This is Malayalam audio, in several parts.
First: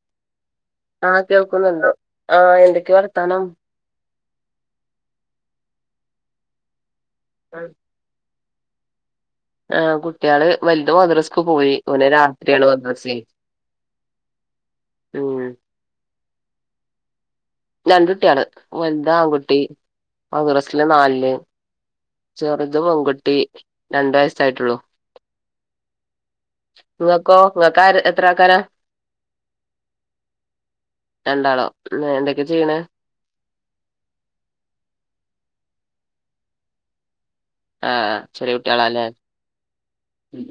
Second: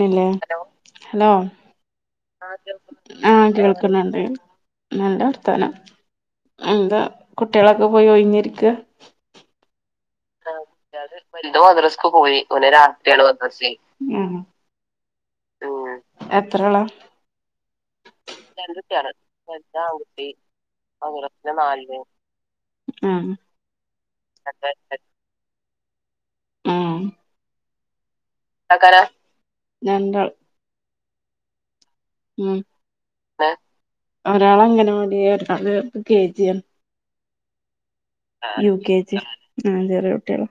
ഹലോ ആഹ് ഹലോ കേൾക്കുന്നുണ്ട് ആഹ് എന്തൊക്കെയ വർത്താനം ആഹ് കേൾക്കുന്നുണ്ട് നല്ല വർത്താനം എന്താ കുട്ടികളൊക്കെ പോയി ഒഴിഞ്ഞിരിക്ക? ആഹ് കുട്ടികള് വലുത് മദ്രസ്ക്ക് വലുത് പോയി ഓന് മദ്രസക്ക് പോയി രാത്രിയാണ് ഓന് മദ്രസെ രാത്രിയാണ് മദ്രസെയ്‌ ഉം ഉം എത്രളാ? രണ്ടുട്ടിയാള് കുട്ട്യാള് വൽദാൺകുട്ടി വലുത് ആൺകുട്ടി മദ്റസില് നാലിൽ മദ്രസില് നാലില് ചെറുത് ആഹ് പെൺകുട്ടി രണ്ടു വയസ്സായിട്ടുള്ളു നിങ്ങക്കോ നിങ്ങൾക്കാര ക്കാരാ? രണ്ടാള് രണ്ടാളോ ഉം എന്തൊക്കെ ചെയ്യ്ണെ? ഒരാളങ്ങനവാടീല ഒരാള് കെ ജി യാ ആഹ് ചെറിയ കുട്ടിയാളാല്ലേ ജി ആഹ് ചെറിയ കുട്ട്യാളാ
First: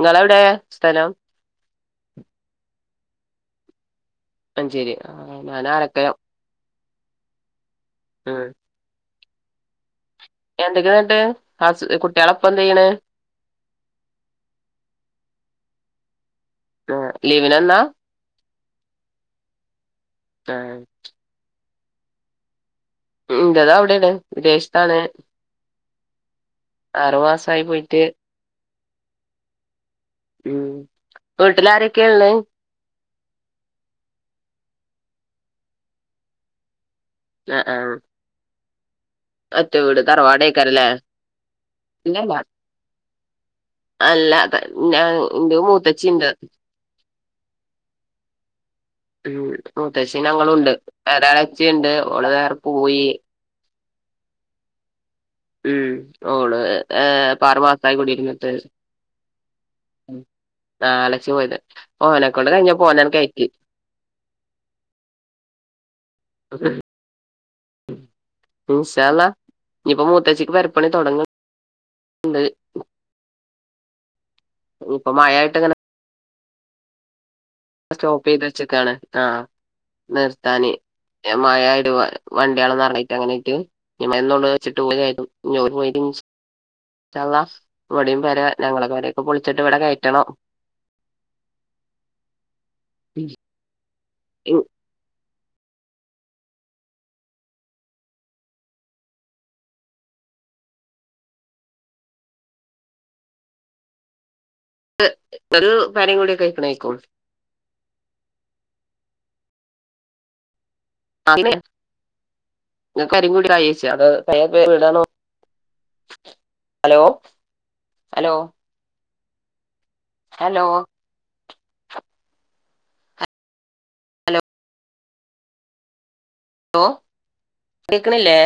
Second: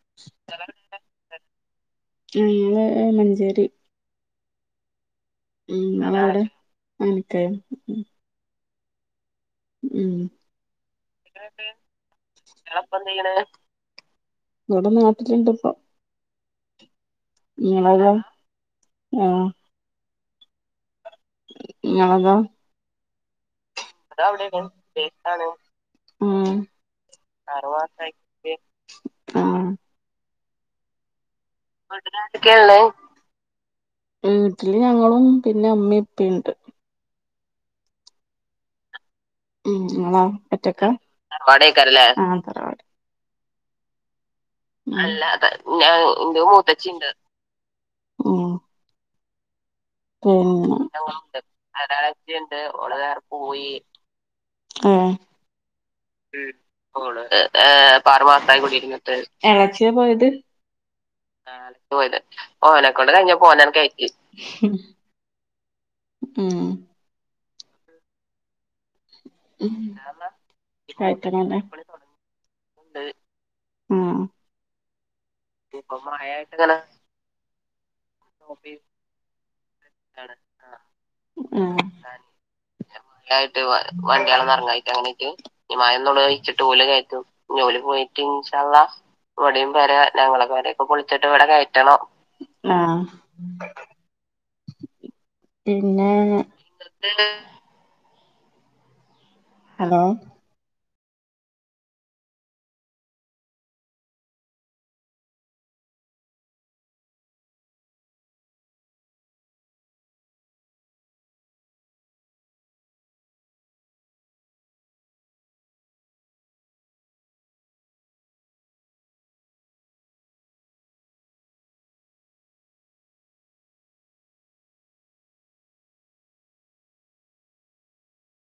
ങ്ങളെവിടെയാ സ്ഥലം ഞങ്ങള് മഞ്ചേരി മഞ്ചേരി ഞാൻ ആലക്കയം ങ്ങളെവടെ? ആനക്കയം ആ ഉം എന്തൊക്കെയ ന്നട്ട് ഹ കുട്ടികളപ്പ എന്ത് ചെയ്യണ്? വടെ നാട്ടില്ണ്ട്പ്പ ആ ലീവ്നന്നാ? ആ ആ നിങ്ങളതോ? ഇഞ്ചതവിടേണ് വിദേശത്താണ് ഉം ആറു ആറു പോയിട്ട് മാസായി ക്ക് ണ് ആ ഉം വീട്ടിലാരൊക്കെയാ ഉള്ളേ വീട്ട്ലാരൊക്കെയള്ളേ ഉം ട്ടില് ഞങ്ങളും പിന്നെ മ്മിപ്പിണ്ട് അ ആ മ്മ് ങ്ങളൊ ഒറ്റക്ക? തറവാടേക്കാരല്ലേ ഇല്ലല്ല അല്ല ഞ അല്ലാതെ ന്റെ ഞാൻ മൂത്തച്ചിണ്ട്‌ ഇന്റെ മൂത്തച്ചിണ്ട് ഉം ഉം മൂത്തച്ചി ഞങ്ങളുണ്ട് പിന്നെ ഞങ്ങളുണ്ട് ഒരെളച്ചിണ്ട് ഓള് വേറെ പോയി ഏ ഉം ഓള് ഏഹ് ഇപ്പ ആറു മാസായി പ്പാറു കുടിയിരുന്നിട്ട് മാസായി കുടിര്ന്നിട്ട് ഇളച്ചിയാ പോയത്? ആളച്ചിയാ പോയത് പോയത് ഓലക്കൊണ്ട് ഓനെക്കൊണ്ട് കഴിഞ്ഞപ്പോലണ് കഴിഞ്ഞപ്പോ കെയറ്റി ഓനാണ് കയറ്റി ഉം ഇന്ഷാഅല്ലാഹ് ഞ്ഞിപ്പോ മൂത്തച്ചിക്ക് പെരപ്പണി കഴിക്കണല്ലേ തൊടങ്ങണ്ട് ഉം ഇപ്പൊ മഴായിട്ട്ങ്ങനെ ങ്ങനെ സ്റ്റോപ്പ് ചെയ്ത് വെച്ച്ക്കാണ് ആ ചെയ്തിട്ടാണ് നിർത്താനേ ഉം മഴയായി വണ്ടിയാളൊന്നർങ്ങായ്ട്ട് അങ്ങനയ്ട്ട് മഴയായിട്ട് [unintelligible] വണ്ടികളൊന്നും വെച്ചിട്ട് ഇറങ്ങായിട്ട് അങ്ങനെയിട്ട് പോ ഈ പോയി മഴ ഒന്നുകൂടെ ഒഴിച്ചിട്ട് ഓല് കയറ്റും ഇന്ശാല്ലാഹ് ജോലി വടിം പോയിട്ട് പെര ഇൻഷാള്ള ഞങ്ങളെ പെരൊക്കെ പൊളിച്ചിട്ട് ഇവിടെ കയറ്റണം ച്ചിട്ട് ഇവിടെ കയറ്റണം ആ ഉം [inaudible] പിന്നെ- ഹലോ- [inaudible] [inaudible] വിടണോ hello hello - hello hello hello കേക്കണില്ലേ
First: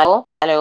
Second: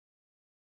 ആ ഹലോ